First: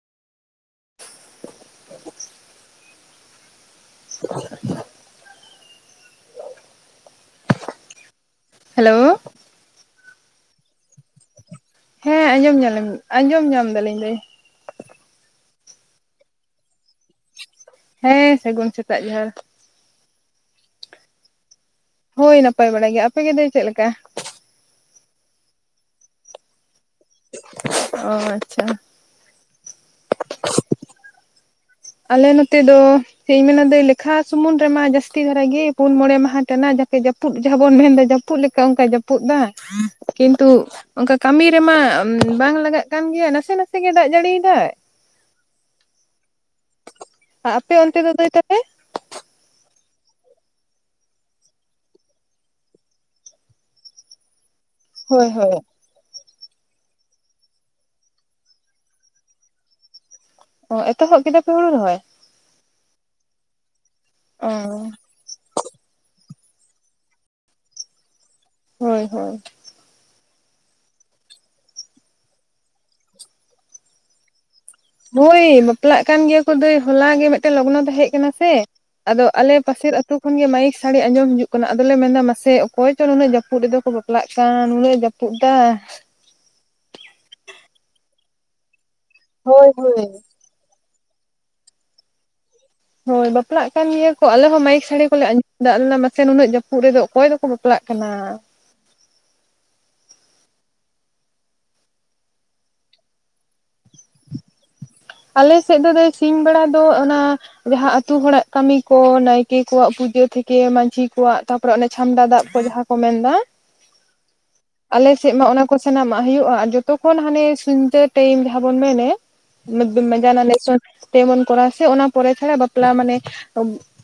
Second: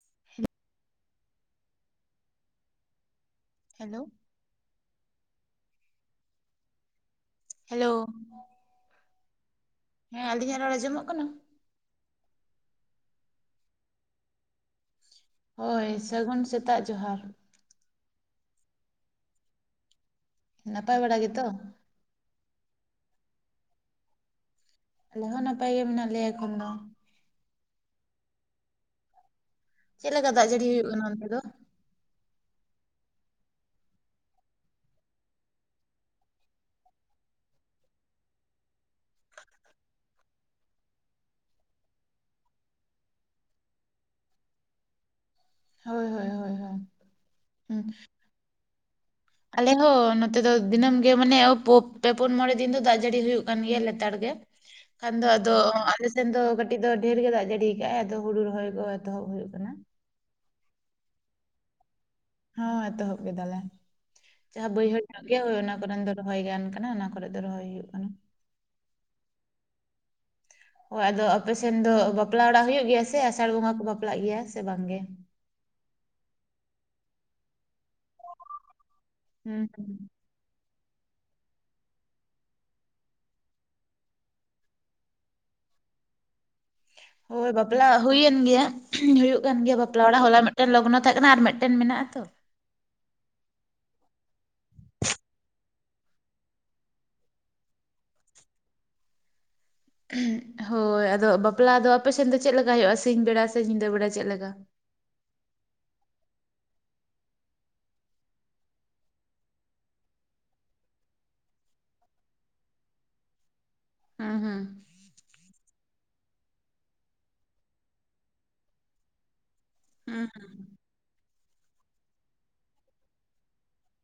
[inaudible] [inaudible] Hello hello hello ᱦᱮᱸ ᱟᱹᱞᱤᱧᱟᱜ ᱨᱚᱲ ᱟᱸᱡᱚᱢᱚᱜ ᱠᱟᱱᱟ ᱦᱮᱸ ᱟᱸᱡᱚᱢ ᱧᱟᱞᱟᱢ ᱟᱸᱡᱚᱢ ᱧᱟᱢ ᱫᱟᱞᱤᱧ ᱫᱟᱹᱭ ᱦᱳᱭ ᱥᱟᱹᱜᱩᱱ ᱥᱮᱛᱟᱜ ᱡᱚᱦᱟᱨ ᱦᱮᱸ ᱥᱟᱹᱜᱩᱱ ᱥᱮᱛᱟᱜ ᱡᱚᱦᱟᱨ ᱱᱟᱯᱟᱭ ᱵᱟᱲᱟ ᱜᱮ ᱛᱚ ᱦᱳᱭ ᱱᱟᱯᱟᱭ ᱵᱟᱲᱟ ᱜᱮ ᱟᱯᱮ ᱜᱮ ᱫᱟᱹᱭ ᱪᱮᱫ ᱞᱮᱠᱟ? ᱟᱞᱮ ᱦᱚᱸ ᱱᱟᱯᱟᱭ ᱜᱮ ᱢᱮᱱᱟᱜ ᱞᱮᱭᱟ ᱮᱠᱷᱚᱱ ᱫᱚ᱾ ᱚ ᱟᱪᱪᱷᱟ ᱪᱮᱫ ᱞᱮᱠᱟ ᱫᱟᱜ ᱡᱟᱹᱲᱤ ᱦᱩᱭᱩᱜ ᱠᱟᱱᱟ ᱚᱱᱛᱮ ᱫᱚ? ᱟᱞᱮ ᱱᱚᱛᱮ ᱫᱚ ᱪᱮᱫ ᱤᱧ ᱢᱮᱱᱟ ᱫᱟᱹᱭ ᱞᱮᱠᱷᱟ ᱥᱩᱢᱩᱱ ᱨᱮᱢᱟ ᱡᱟᱹᱥᱛᱤ ᱫᱷᱟᱨᱟ ᱜᱮ, ᱯᱩᱱ ᱢᱚᱬᱮ ᱢᱟᱦᱟ ᱴᱟᱱᱟ ᱡᱟᱠᱮ ᱡᱟᱯᱩᱫ᱾ ᱡᱟᱹᱯᱩᱫ ᱡᱟᱦᱟᱸ ᱵᱚᱱ ᱢᱮᱱᱫᱟ ᱡᱟᱹᱯᱩᱫ ᱞᱮᱠᱟ ᱚᱱᱠᱟ ᱡᱟᱹᱯᱩᱫ ᱮᱫᱟ, ᱠᱤᱱᱛᱩ ᱚᱱᱠᱟ ᱠᱟᱹᱢᱤ ᱨᱮᱢᱟ ᱵᱟᱝ ᱞᱟᱜᱟᱜ ᱠᱟᱱ ᱜᱮᱭᱟ ᱱᱟᱥᱮ ᱱᱟᱥᱮ ᱜᱮ ᱫᱟᱜ ᱡᱟᱹᱲᱤ ᱮᱫᱟᱭ᱾ ᱦᱳᱭ ᱦᱳᱭ ᱦᱳᱭ ᱦᱳᱭ ᱟᱯᱮ ᱦᱩᱸ ᱚᱱᱛᱮ ᱫᱚ ᱫᱟᱹᱭ ᱛᱟᱯᱮ [inaudible] ᱟᱞᱮ ᱦᱚᱸ ᱱᱚᱛᱮ ᱫᱚ ᱫᱤᱱᱟᱹᱢ ᱜᱮ ᱢᱟᱱᱮ ᱯᱮ ᱯᱩᱱ ᱢᱚᱬᱮ ᱫᱤᱱ ᱫᱚ ᱫᱟᱜ ᱡᱟᱹᱲᱤ ᱦᱩᱭᱩᱜ ᱠᱟᱱ ᱜᱮᱭᱟ ᱞᱮᱛᱟᱲ ᱜᱮ᱾ [inaudible] ᱠᱷᱟᱱ ᱫᱚ ᱦᱳᱭ ᱟᱫᱚ ᱦᱳᱭ ᱟᱞᱮᱥᱮᱱ ᱫᱚ ᱠᱟᱹᱴᱤᱡ ᱫᱚ ᱰᱷᱮᱨ ᱜᱮ ᱫᱟᱜ ᱡᱟᱹᱲᱤ ᱠᱟᱜ ᱟᱭ, ᱟᱫᱚ ᱦᱩᱲᱩ ᱨᱚᱦᱚᱭ ᱠᱚ ᱮᱛᱚᱦᱚᱵ ᱦᱩᱭᱩᱜ ᱠᱟᱱᱟ᱾ ᱚ ᱮᱛᱚᱦᱚᱵ ᱠᱮᱫᱟ ᱯᱮ ᱦᱩᱲᱩ ᱨᱚᱦᱚᱭ? ᱦᱚ ᱮᱛᱚᱦᱚᱵ ᱠᱮᱫᱟᱞᱮ, ᱚ ᱡᱟᱦᱟᱸ ᱵᱟᱹᱭᱦᱟᱹᱲ ᱜᱮ ᱦᱳᱭ ᱚᱱᱟ ᱠᱚᱨᱮᱱ ᱫᱚ ᱨᱚᱦᱚᱭ ᱜᱟᱱ ᱠᱟᱱᱟ ᱚᱱᱟ ᱠᱚᱨᱮ ᱫᱚ ᱨᱚᱦᱚᱭ ᱦᱩᱭᱩᱜ ᱠᱟᱱᱟ᱾ ᱦᱳᱭ ᱦᱳᱭ [inaudible] ᱦᱳᱭ ᱟᱫᱚ ᱟᱯᱮ ᱥᱮᱱ ᱫᱚ ᱵᱟᱯᱞᱟ ᱚᱲᱟᱜ ᱦᱩᱭᱩᱜ ᱜᱮᱭᱟ ᱥᱮ ᱟᱥᱟᱲ ᱵᱚᱸᱜᱟ ᱠᱚ ᱵᱟᱯᱞᱟᱜ ᱜᱮᱭᱟ ᱥᱮ ᱵᱟᱝ ᱜᱮ? ᱦᱳᱭ ᱵᱟᱯᱞᱟᱜ ᱠᱟᱱ ᱜᱮᱭᱟ ᱠᱚ ᱫᱟᱹᱭ ᱦᱚᱞᱟ ᱜᱮ ᱢᱤᱫᱴᱮᱱ ᱞᱚᱜᱽᱱᱚ ᱛᱟᱦᱮᱸ ᱠᱟᱱᱟ ᱥᱮ ᱟᱫᱚ ᱟᱞᱮ ᱦᱩᱸ ᱯᱟᱥᱮᱨ ᱦᱩᱸ ᱟᱹᱛᱩ ᱩᱱᱤᱭᱟᱜ ᱢᱟᱭᱤᱠ ᱥᱟᱲᱮ ᱟᱸᱡᱚᱢ ᱦᱤᱡᱩᱜ ᱠᱟᱱᱟ ᱟᱫᱚᱞᱮ ᱢᱮᱱᱫᱟ ᱢᱟᱥᱮ ᱚᱠᱚᱭ ᱪᱚ ᱱᱩᱱᱟᱹᱜ ᱡᱟᱹᱯᱩᱜ ᱨᱮᱫᱚ ᱠᱚ ᱵᱟᱯᱞᱟᱜ ᱠᱟᱱ ᱱᱩᱱᱟᱹᱜ ᱡᱟᱹᱯ ᱯᱩᱜ ᱫᱟ ᱦᱳᱭ ᱵᱟᱯᱞᱟ ᱦᱩᱭᱮᱱ ᱜᱮᱭᱟ ᱦᱩᱭᱩᱜ ᱠᱟᱱ ᱦᱳᱭ ᱜᱮᱭᱟ ᱵᱟᱯᱞᱟ ᱦᱳᱭ ᱚᱲᱟᱜ ᱦᱚᱞᱟ ᱢᱮᱫ ᱴᱮᱱ ᱞᱚᱜᱱᱚ ᱛᱟᱦᱮᱸ ᱠᱟᱱᱟ ᱟᱨ ᱢᱤᱫᱴᱮᱱ ᱢᱮᱱᱟᱜᱼᱟ ᱛᱚ ᱦᱳᱭ ᱵᱟᱯᱞᱟᱜ ᱠᱟᱱ ᱜᱮᱭᱟ ᱠᱚ ᱟᱞᱮ ᱦᱚᱸ ᱢᱟᱭᱤᱠ ᱥᱟᱹᱲᱮ ᱠᱚᱞᱮ ᱟᱸᱡᱚᱢ ᱫᱟ ᱢᱟᱥᱮ ᱱᱩᱱᱟᱹᱜ ᱡᱟᱹᱯᱩᱜ ᱨᱮᱫᱚ ᱚᱠᱚᱭ ᱫᱚᱠᱚ ᱵᱟᱯ ᱯᱞᱟᱜ ᱠᱟᱱᱟ ᱦᱳᱭ ᱟᱫᱚ ᱵᱟᱯᱞᱟ ᱫᱚ ᱟᱯᱮᱥᱮᱫ ᱫᱚ ᱪᱮᱫ ᱞᱮᱠᱟ ᱦᱩᱭᱩᱜᱼᱟ? ᱥᱤᱧ ᱵᱮᱲᱟ ᱥᱮ ᱧᱤᱫᱟᱹ ᱵᱮᱲᱟ ᱪᱮᱫ ᱞᱮᱠᱟ? ᱟᱞᱮᱥᱮᱫ ᱫᱚ ᱫᱟᱹᱭ ᱥᱤᱧ ᱵᱮᱲᱟ ᱫᱚ ᱚᱱᱟ ᱡᱟᱦᱟᱸ ᱟᱛᱩ ᱦᱚᱲᱟᱜ ᱠᱟᱹᱢᱤ ᱠᱚ ᱱᱟᱭᱠᱮ ᱠᱚᱣᱟᱜ ᱯᱩᱡᱟᱹ ᱛᱷᱮᱠᱮ ᱢᱟᱡᱷᱤ ᱠᱚᱣᱟᱜ ᱛᱟᱯᱚᱨᱮ ᱚᱱᱮ ᱪᱷᱟᱢᱰᱟ ᱫᱟᱯ ᱠᱚ ᱡᱟᱦᱟᱸ ᱠᱚ ᱢᱮᱱᱫᱟ ᱟ ᱦᱟ ᱟᱞᱮᱥᱮᱜ ᱢᱟ ᱚᱱᱟ ᱠᱚ ᱥᱟᱱᱟᱢᱟᱜ ᱦᱩᱭᱩᱜᱼᱟ ᱟᱨ ᱡᱚᱛᱚᱠᱷᱚᱱ ᱦᱟᱱᱮ ᱥᱩᱱᱫᱟᱹ ᱴᱟᱭᱤᱢ ᱡᱟᱦᱟᱸ ᱵᱚᱱ ᱢᱮᱱᱮᱜ ᱦᱩᱸ ᱦᱩᱸ [unintelligible] ᱛᱮᱵᱚᱱ ᱠᱚᱨᱟᱣᱟ ᱥᱮ ᱚᱱᱟ ᱯᱚᱨᱮ ᱪᱷᱟᱲᱟ ᱵᱟᱯᱞᱟ ᱢᱟᱱᱮ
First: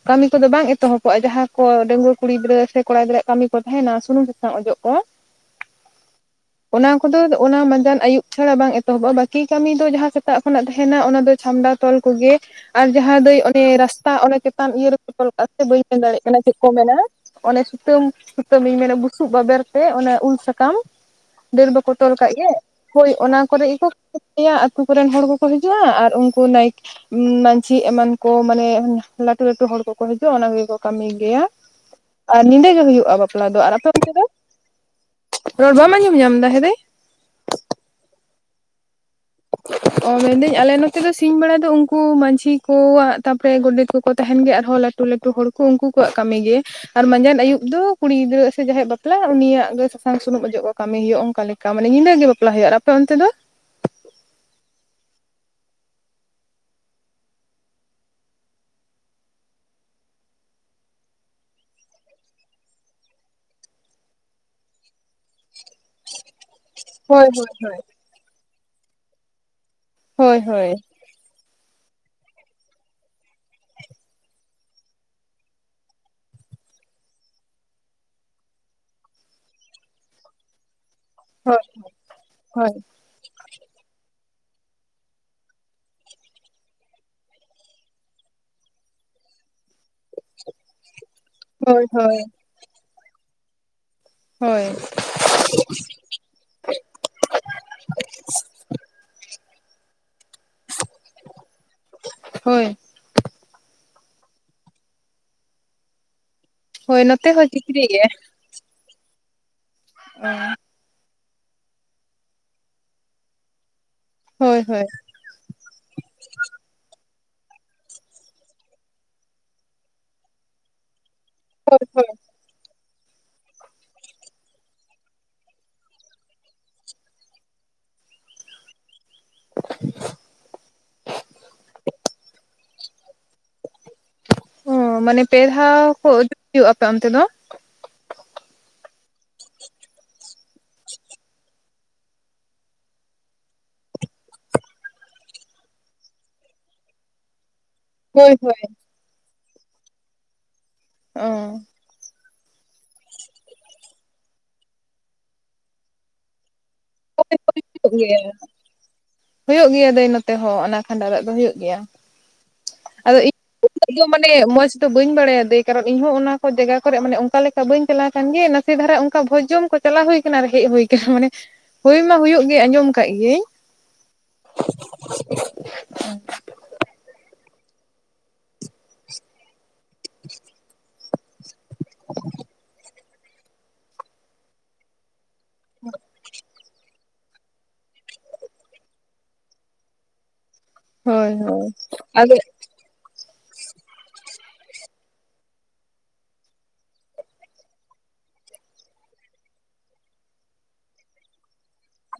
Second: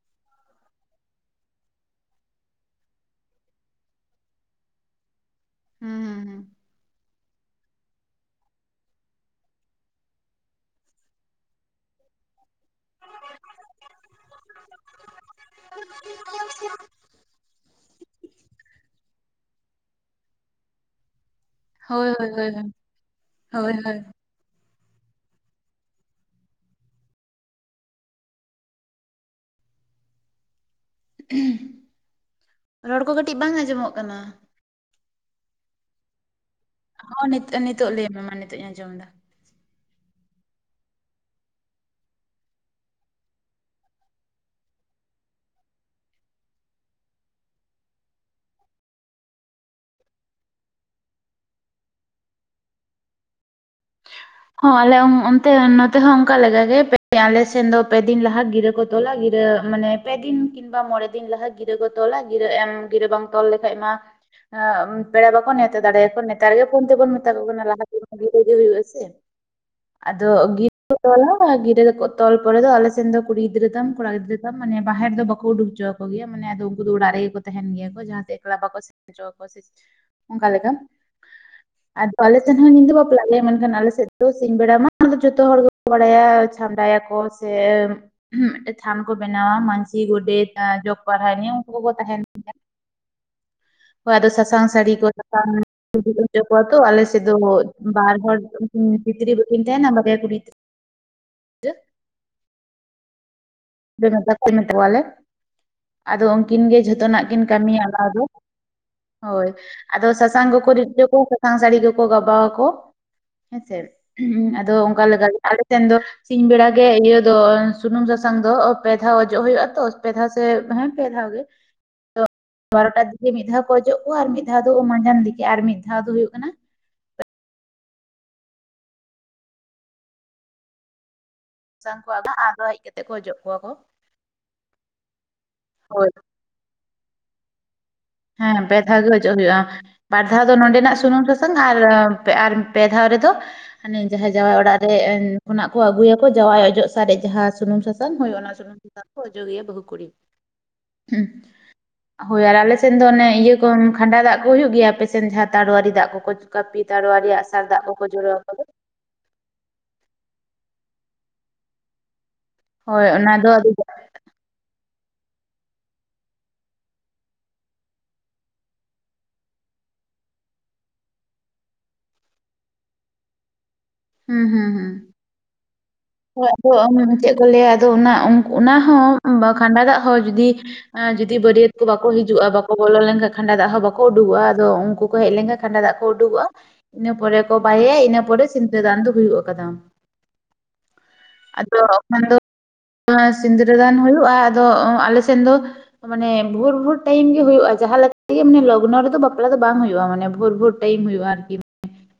ᱠᱟᱹᱢᱤ ᱠᱚᱫᱚ ᱵᱟᱝ ᱮᱛᱚᱦᱚᱵᱚᱜᱼᱟ ᱡᱟᱦᱟᱸ ᱠᱚ ᱰᱟᱹᱣᱟᱹ ᱠᱩᱲᱤ ᱜᱤᱫᱽᱨᱟᱹ ᱥᱮ ᱠᱚᱲᱟ ᱜᱤᱫᱽᱨᱟᱹ ᱠᱟᱹᱢᱤ ᱠᱚ ᱛᱟᱦᱮᱱᱟ ᱥᱩᱱᱩᱢ ᱥᱟᱥᱟᱝ ᱚᱡᱚᱜ ᱠᱚ ᱦᱮᱸ ᱦᱮᱸ ᱦᱮᱸ ᱚᱱᱟ ᱠᱚᱫᱚ ᱚᱱᱟ ᱢᱟᱡᱟᱱ ᱟᱹᱭᱩᱵ ᱪᱷᱟᱲᱟ ᱵᱟᱝ ᱮᱛᱚᱦᱚᱵᱚᱜᱼᱟ ᱵᱟᱹᱠᱤ ᱠᱟᱹᱢᱤ ᱫᱚ ᱡᱟᱦᱟᱸ ᱥᱮᱛᱟᱜ ᱠᱷᱚᱱᱟᱜ ᱛᱟᱦᱮᱱᱟ ᱚᱱᱟ ᱫᱚ ᱪᱷᱟᱢᱰᱟ ᱛᱚᱞ ᱠᱚᱜᱮ ᱟᱨ ᱡᱟᱦᱟᱸ ᱫᱟᱹᱭ ᱚᱱᱮ ᱨᱟᱥᱛᱟ ᱚᱱᱮ ᱪᱮᱛᱟᱱ ᱤᱭᱟᱹ ᱨᱮᱠᱚ ᱛᱚᱞ ᱠᱟᱜ-ᱟ ᱥᱮ ᱵᱟᱹᱧ ᱢᱮᱱ ᱫᱟᱲᱮᱭᱟᱜ ᱠᱟᱱᱟ ᱪᱮᱫ ᱠᱚ ᱢᱮᱱᱟ ᱚᱱᱮ ᱥᱩᱛᱟᱹᱢ ᱥᱩᱛᱟᱹᱢ ᱤᱧ ᱢᱮᱱᱟ ᱵᱩᱥᱩᱵ ᱵᱟᱵᱮᱨ ᱛᱮ ᱚᱱᱮ ᱩᱞ ᱥᱟᱠᱟᱢ ᱰᱟᱹᱨ ᱵᱟᱠᱚ ᱦᱳᱭ ᱛᱚᱞ ᱦᱳᱭ ᱠᱟᱜ ᱦᱳᱭ ᱜᱮᱭᱟ ᱦᱳᱭ ᱚᱱᱟ ᱠᱚᱨᱮᱜ ᱦᱳᱭ ᱜᱮᱠᱚ ᱦᱳᱭ [inaudible] ᱢᱤᱭᱟ ᱟᱨ ᱠᱚ ᱛᱩ ᱨᱮᱱ ᱦᱚᱲ ᱠᱚᱠᱚ ᱦᱤᱡᱩᱜᱼᱟ ᱟᱨ ᱩᱱᱠᱩ ᱱᱟᱭ ᱢᱟᱹᱡᱷᱤ ᱮᱢᱟᱱ ᱠᱚ ᱢᱟᱱᱮ ᱞᱟᱹᱴᱩ ᱞᱟᱹᱴᱩ ᱦᱚᱲ ᱠᱚᱠᱚ ᱦᱤᱡᱩᱜᱼᱟ ᱚᱱᱟ ᱠᱚᱜᱮ ᱠᱟᱹᱢᱤ ᱜᱮᱭᱟ ᱟᱨ ᱧᱤᱫᱟᱹ ᱜᱮ ᱨᱚᱲ ᱠᱚ ᱦᱩᱭᱩᱜᱼᱟ ᱠᱟᱹᱴᱤᱡ ᱵᱟᱯᱞᱟ ᱵᱟᱝ ᱫᱚ᱾ ᱟᱨ ᱟᱯᱮ ᱟᱸᱡᱚᱢᱚᱜ ᱚᱱᱛᱮ ᱠᱟᱱᱟ᱾ ᱫᱚ? ᱨᱚᱲ ᱵᱟᱢ ᱟᱸᱡᱚᱢ ᱧᱟᱢᱫᱟ ᱦᱮ ᱫᱟᱹᱭ? ᱦᱚᱸ ᱱᱤᱛ ᱱᱤᱛᱚᱜ ᱞᱟᱹᱭᱢᱮ ᱢᱟ ᱱᱤᱛᱚᱜ ᱤᱧ ᱟᱸᱡᱚᱢᱫᱟ ᱚ ᱢᱮᱱᱫᱟᱹᱧ ᱟᱞᱮ ᱱᱚᱛᱮ ᱫᱚ ᱥᱤᱧ ᱵᱮᱲᱟ ᱫᱚ ᱩᱱᱠᱩ ᱢᱟᱹᱡᱷᱤ ᱠᱚᱣᱟᱜ ᱛᱟᱯᱚᱨᱮ ᱜᱚᱰᱮᱛ ᱠᱚᱠᱚ ᱛᱟᱦᱮᱱ ᱜᱮᱭᱟ ᱟᱨᱦᱚᱸ ᱞᱟᱹᱠ ᱴᱩ ᱞᱟᱹᱴᱩ ᱦᱚᱲ ᱠᱚ ᱩᱱᱠᱩᱣᱟᱜ ᱠᱟᱹᱢᱤ ᱜᱮ ᱟᱨ ᱢᱟᱸᱡᱟᱱ ᱟᱹᱭᱩᱵ ᱫᱚ ᱠᱩᱲᱤ ᱜᱤᱫᱽᱨᱟᱹ ᱥᱮ ᱡᱟᱦᱟᱸᱭ ᱭᱟᱜ ᱵᱟᱯᱞᱟ ᱩᱱᱤᱭᱟᱜ ᱜᱮ ᱥᱟᱥᱟᱝ ᱥᱩᱱᱩᱢ ᱚᱡᱚᱜ ᱠᱚ ᱠᱟᱹᱢᱤ ᱦᱩᱭᱩᱜᱼᱟ ᱚᱱᱠᱟ ᱞᱮᱠ ᱠᱟ ᱢᱟᱱᱮ ᱧᱤᱫᱟᱹ ᱜᱮ ᱵᱟᱯᱞᱟ ᱦᱩᱭᱩᱜᱼᱟ᱾ ᱟᱨ ᱟᱯᱮ ᱚᱱᱛᱮ ᱫᱚ? ᱦᱚᱸ ᱟᱞᱮ ᱚᱱᱛᱮ ᱱᱚᱛᱮ ᱦᱚᱸ ᱚᱱᱠᱟ ᱞᱮᱠᱟᱜᱮ ᱯᱮ ᱟᱞᱮ ᱥᱮᱱ ᱫᱚ ᱯᱮᱫᱤᱱ ᱞᱟᱦᱟ ᱜᱤᱨᱟᱹ ᱠᱚ ᱛᱚᱞᱟ ᱜᱤᱨᱟᱹ ᱢᱟᱱᱮ ᱯᱮ ᱫᱤᱱ ᱠᱤ ᱵᱟ ᱢᱚᱬᱮ ᱫᱤᱱ ᱞᱟᱦᱟ ᱜᱤᱨᱟᱹ ᱠᱚ ᱛᱚᱞᱟ ᱜᱤᱨᱟᱹ ᱮᱢ ᱜᱤᱨᱟᱹ ᱵᱟᱝ ᱛᱚᱞ ᱞᱮᱠᱷᱟᱡ ᱢᱟ ᱮᱜ ᱯᱮᱲᱟ ᱵᱟᱠᱚ ᱱᱮᱶᱛᱟ ᱫᱟᱲᱮ ᱭᱟᱠᱚᱣᱟ ᱱᱮᱛᱟᱨ ᱜᱮ ᱯᱷᱳᱱ ᱛᱮᱵᱚᱱ ᱦᱳᱭ ᱢᱮᱛᱟ ᱠᱚ ᱦᱳᱭ ᱠᱟᱱᱟ ᱦᱳᱭ ᱞᱟᱦᱟᱛᱮ ᱵᱷᱟᱜᱮ ᱦᱩᱭᱩᱜ-ᱟ ᱥᱮ ᱟᱫᱚ ᱦᱳᱭ ᱜᱤ ᱦᱳᱭ ᱛᱚᱞᱟ ᱜᱤᱨᱟᱹ ᱛᱚᱞ ᱯᱚᱨᱮ ᱫᱚ ᱟᱞᱮ ᱥᱮᱱ ᱫᱚ ᱠᱩᱲᱤ ᱜᱤᱫᱽᱨᱟᱹ ᱛᱟᱢ ᱠᱚᱲᱟ ᱜᱤᱫᱽᱨᱟᱹ ᱛᱟᱢ ᱢᱟᱱᱮ ᱵᱟᱦᱮᱨ ᱫᱚ ᱵᱟᱠᱚ ᱩᱰᱩᱠ ᱦᱚᱪᱚᱣᱟ ᱠᱚᱜᱮᱭᱟ ᱢᱟᱱᱮ ᱩᱱᱠᱩ ᱫᱚ ᱚᱲᱟᱜ ᱨᱮᱜᱮ ᱠᱚ ᱛᱟᱦᱮᱱ ᱜᱮᱭᱟ ᱠᱚ ᱡᱟᱦᱟᱸ ᱛᱮ ᱮᱠᱞᱟ ᱵᱟᱠᱚ ᱥᱮᱱ ᱪᱚ ᱟᱠᱚ ᱥᱮ ᱚᱱᱠᱟ ᱞᱮᱠᱟ ᱦᱳᱭ ᱟᱫᱚ ᱟᱞᱮ ᱥᱮᱱ ᱦᱳᱭ ᱦᱚᱸ ᱧᱤᱫᱟᱹ ᱵᱟᱯᱞᱟ ᱜᱮ ᱢᱮᱱᱠᱷᱟᱱ ᱟᱞᱮ ᱥᱮᱫ ᱥᱤᱧ ᱵᱮᱲᱟ ᱢᱟ ᱚᱱᱟ ᱫᱚ ᱡᱚᱛᱚ ᱦᱚᱲ ᱜᱮᱠᱚ ᱵᱟᱲᱟᱭᱟ ᱪᱷᱟᱢᱰᱟ ᱭᱟᱠᱚ ᱥᱮ ᱢᱤᱫᱴᱮᱡ ᱛᱷᱟᱱ ᱠᱚ ᱵᱮᱱᱟᱣᱟ ᱢᱟᱹᱡᱷᱤ, ᱜᱚᱰᱮᱛ, ᱡᱚᱜᱽ ᱯᱟᱨᱟᱱᱤ ᱩᱱᱠᱩ ᱠᱚ ᱦᱳᱭ ᱠᱚ ᱦᱳᱭ ᱛᱟᱦᱮᱱ ᱛᱟᱦᱮ ᱦᱳᱭ ᱟᱫᱚ ᱥᱟᱥᱟᱝ ᱥᱟᱹᱲᱤ ᱠᱚ ᱥᱟᱥᱟᱝ [inaudible] ᱤᱭᱟᱹ ᱯᱚᱨ ᱛᱚ ᱟᱞᱮᱥᱮᱫ ᱫᱚ ᱵᱟᱨ ᱦᱚᱲ ᱛᱤᱛᱨᱤ ᱵᱟᱠᱤᱱ ᱛᱟᱦᱮᱱᱟ ᱵᱟᱨᱭᱟ ᱠᱩᱲᱤ ᱦᱳᱭ [unintelligible] ᱟᱫᱚ ᱩᱱᱠᱤᱱ ᱜᱮ ᱦᱳᱭ ᱡᱷᱚᱛᱚᱱᱟᱜ ᱱᱚᱛᱮ ᱠᱤᱱ ᱦᱚᱸ ᱠᱟᱹᱢᱤᱭᱟ ᱪᱤᱠᱨᱤ ᱚᱱᱟ ᱜᱮ ᱫᱚ ᱦᱳᱭ ᱟᱫᱚ ᱥᱟᱥᱟᱝ ᱠᱚᱠᱚ ᱨᱤᱫ ᱪᱚ ᱠᱚ ᱥᱟᱥᱟᱝ ᱥᱟᱹᱲᱤ ᱠᱚᱠᱚ ᱜᱟᱵᱟᱣ ᱟᱠᱚ ᱦᱮᱸᱥᱮ ᱦᱳᱭ ᱟᱫᱚ ᱦᱳᱭ ᱚᱱᱠᱟ ᱞᱮᱠᱟ ᱫᱚ ᱥᱤᱧ ᱵᱮᱲᱟ ᱜᱮ ᱤᱭᱟᱹ ᱫᱚ ᱥᱩᱱᱩᱢ ᱥᱟᱥᱟᱝ ᱫᱚ ᱯᱮ ᱫᱷᱟᱣ ᱚᱡᱚᱜ ᱦᱩᱭᱩᱜᱼᱟ ᱛᱚ ᱯᱮ ᱫᱷᱟᱣ ᱥᱮ ᱦᱮᱸ ᱯᱮ ᱫᱷᱟᱣ ᱜᱮ ᱦᱚᱭ-ᱦᱚᱭ ᱛᱚ ᱵᱟᱨᱚᱴᱟ ᱫᱤᱠᱮ ᱢᱤᱫ ᱫᱷᱟᱣ ᱠᱚ ᱚᱡᱚᱜ ᱠᱚᱣᱟ ᱟᱨ ᱢᱤᱫ ᱫᱷᱟᱣ ᱫᱚ ᱢᱟᱡᱟᱱ ᱫᱤᱠᱮ ᱟᱨ ᱢᱤᱫ ᱫᱷᱟᱣ ᱫᱚ ᱦᱩᱭᱩᱜ ᱠᱟᱱᱟ ᱪᱮᱫ ᱦᱚᱸ ᱵᱟᱝ ᱟᱸᱡᱚᱢᱚᱜ ᱠᱟᱱᱟ ᱥᱟᱥᱟᱝ ᱠᱚᱣᱟ ᱟᱫᱚ ᱦᱮᱡ ᱠᱟᱛᱮ ᱠᱚ ᱚᱡᱚᱜ ᱠᱚᱣᱟ ᱠᱚ ᱚ ᱢᱟᱱᱮ ᱯᱮ ᱫᱷᱟᱣ ᱠᱚ ᱦᱳᱭ ᱚᱡᱚᱜ ᱟᱯᱮ ᱚᱱᱛᱮ ᱫᱚ ᱦᱮᱸ ᱯᱮ ᱫᱷᱟᱣ ᱜᱮ ᱚᱡᱚᱜ ᱦᱩᱭᱩᱜᱼᱟ᱾ ᱵᱟᱨ ᱫᱷᱟᱣ ᱫᱚ ᱱᱚᱰᱮᱱᱟᱜ ᱥᱩᱱᱩᱢ ᱥᱟᱥᱟᱝ ᱟᱨ-ᱟᱨ ᱯᱮ ᱫᱷᱟᱣ ᱨᱮᱫᱚ ᱦᱟᱱᱮ ᱡᱟᱦᱟᱸᱭ ᱡᱟᱶᱟᱭ ᱚᱲᱟᱜ ᱨᱮ ᱠᱷᱚᱱᱟᱜ ᱠᱚ ᱟᱹᱜᱩᱭᱟᱠᱚ ᱡᱟᱶᱟᱭ ᱚᱡᱚᱜ ᱥᱟᱨᱮᱡ ᱡᱟᱦᱟᱸ ᱥᱩᱱᱩᱢ ᱥᱟᱥᱟᱝ ᱦᱳᱭ ᱚᱱᱟ ᱦᱳᱭ ᱥᱩᱱᱩᱢ ᱥᱟᱥᱟᱝ ᱠᱚ ᱚᱡᱚᱜᱮᱭᱟ ᱵᱟᱹᱦᱩ ᱠᱩᱲᱤ ᱚ ᱦᱚᱭ ᱟᱨ ᱟᱞᱮ ᱫᱚ ᱚᱱᱮ ᱤᱭᱟᱹ ᱠᱚ ᱠᱷᱟᱸᱰᱟ ᱫᱟᱜ ᱠᱚ ᱦᱩᱭᱩᱜ ᱜᱮᱭᱟ ᱟᱯᱮᱥᱮᱱ ᱡᱟᱦᱟᱸ ᱛᱟᱲᱳᱣᱟᱨᱤ ᱫᱟᱜ ᱠᱚ ᱠᱟᱹᱯᱤ, ᱛᱟᱨᱣᱟᱨᱮ, ᱟᱸᱜ ᱥᱟᱨ ᱫᱟᱜ ᱦᱩᱭᱩᱜ ᱠᱚ-ᱠᱚ ᱜᱮᱭᱟ ᱡᱚᱲᱟ ᱟᱠᱚᱫᱚ ᱦᱩᱭᱩᱜ ᱜᱮᱭᱟ ᱫᱟᱹᱭ ᱱᱚᱛᱮ ᱦᱚᱸ ᱚᱱᱟ ᱠᱷᱟᱸᱰᱟᱣ ᱫᱟᱜ ᱫᱚ ᱦᱩᱭᱩᱜ ᱜᱮᱭᱟ ᱦᱚᱭ ᱚᱱᱟ ᱫᱚ ᱟᱫᱚ ᱫᱚ ᱢᱟᱱᱮ ᱢᱚᱡᱽ ᱫᱚ ᱵᱟᱹᱧ ᱵᱟᱲᱟᱭᱟ ᱫᱟᱹᱭ ᱠᱟᱨᱚᱱ ᱤᱧᱦᱚᱸ ᱚᱱᱟ ᱠᱚ ᱡᱟᱭᱜᱟ ᱠᱚᱨᱮ ᱢᱟᱱᱮ ᱚᱱᱠᱟ ᱞᱮᱠᱟ ᱵᱟᱹᱧ ᱪᱟᱞᱟᱣ ᱠᱟᱱ ᱜᱮᱭᱟ ᱥᱮ ᱫᱷᱟᱨᱟ ᱚᱱᱠᱟ ᱵᱷᱚᱡᱽᱡᱚᱢ ᱠᱚ ᱪᱟᱞᱟ ᱦᱩᱭ ᱠᱟᱱᱟ ᱟᱨ ᱦᱮᱡ ᱦᱩᱭ ᱠᱟᱱᱟ ᱢᱟᱱᱮ ᱦᱩᱭ ᱢᱟ ᱦᱩᱭᱩᱜ ᱜᱮ ᱟᱸᱡᱚᱢ ᱟᱠᱟᱫ ᱜᱤᱭᱟᱹᱧ ᱦᱩᱸ-ᱦᱩᱸ, ᱦᱩᱸ ᱪᱮᱫ ᱦᱚᱸ ᱵᱟᱝ ᱟᱸᱡᱚᱢᱚᱜ ᱠᱟᱱᱟ ᱟᱫᱚ ᱢᱩᱪᱟᱹᱫ ᱨᱮ ᱞᱟᱹᱭᱟ ᱟᱫᱚ ᱚᱱᱟ-ᱚᱱᱟ ᱦᱚᱸ ᱠᱷᱟᱸᱰᱟ ᱫᱟᱜ ᱦᱚᱸ ᱡᱩᱫᱤ ᱡᱩᱫᱤ ᱵᱟᱹᱨᱭᱟᱹᱛ ᱠᱚ ᱵᱟᱠᱚ ᱦᱤᱡᱩᱜᱼᱟ ᱵᱟᱠᱚ ᱵᱚᱞᱚ ᱞᱮᱱᱠᱷᱟᱱᱡ ᱠᱷᱟᱸᱰᱟ ᱫᱟᱜ ᱦᱚᱸ ᱵᱟᱠᱚ ᱩᱰᱩᱠᱚᱜᱼᱟ ᱟᱫᱚ ᱩᱱᱠᱩ ᱦᱮᱡ ᱞᱮᱱᱠᱷᱟᱡ ᱠᱷᱟᱸᱰᱟ ᱫᱟᱜ ᱠᱚ ᱩᱰᱩᱠᱚᱜᱼᱟ ᱤᱱᱟᱹ ᱯᱚᱨᱮ ᱠᱚ ᱵᱟᱭᱟᱮᱭᱟ ᱤᱱᱟᱹ ᱯᱚᱨᱮ ᱥᱤᱫᱽᱨᱟᱹ ᱫᱟᱱ ᱫᱚ ᱦᱩᱭᱩᱜ ᱟᱠᱟᱫᱟ ᱦᱳᱭ ᱦᱳᱭ ᱟᱫᱚ ᱠᱷᱟᱱ ᱟᱫᱚ ᱫᱚ ᱥᱤᱸᱫᱽᱨᱟᱹᱫᱟᱱ ᱦᱩᱭᱩᱜᱼᱟ ᱟᱫᱚ ᱟᱞᱮ ᱥᱮᱫ ᱫᱚ ᱢᱟᱱᱮ ᱵᱷᱳᱨ-ᱵᱷᱳᱨ ᱴᱟᱭᱤᱢ ᱜᱮ ᱦᱩᱭᱩᱜᱼᱟ ᱡᱟᱦᱟᱸ ᱞᱮᱠᱟ ᱞᱚᱜᱽᱱᱚ ᱨᱮᱫᱚ ᱵᱟᱯᱞᱟ ᱫᱚ ᱵᱟᱝ ᱦᱩᱭᱩᱜᱼᱟ ᱢᱟᱱᱮ ᱵᱷᱳᱨ-ᱵᱷᱳᱨ ᱴᱟᱭᱤᱢ ᱦᱩᱭᱩᱜᱼᱟ ᱟᱨᱠᱤ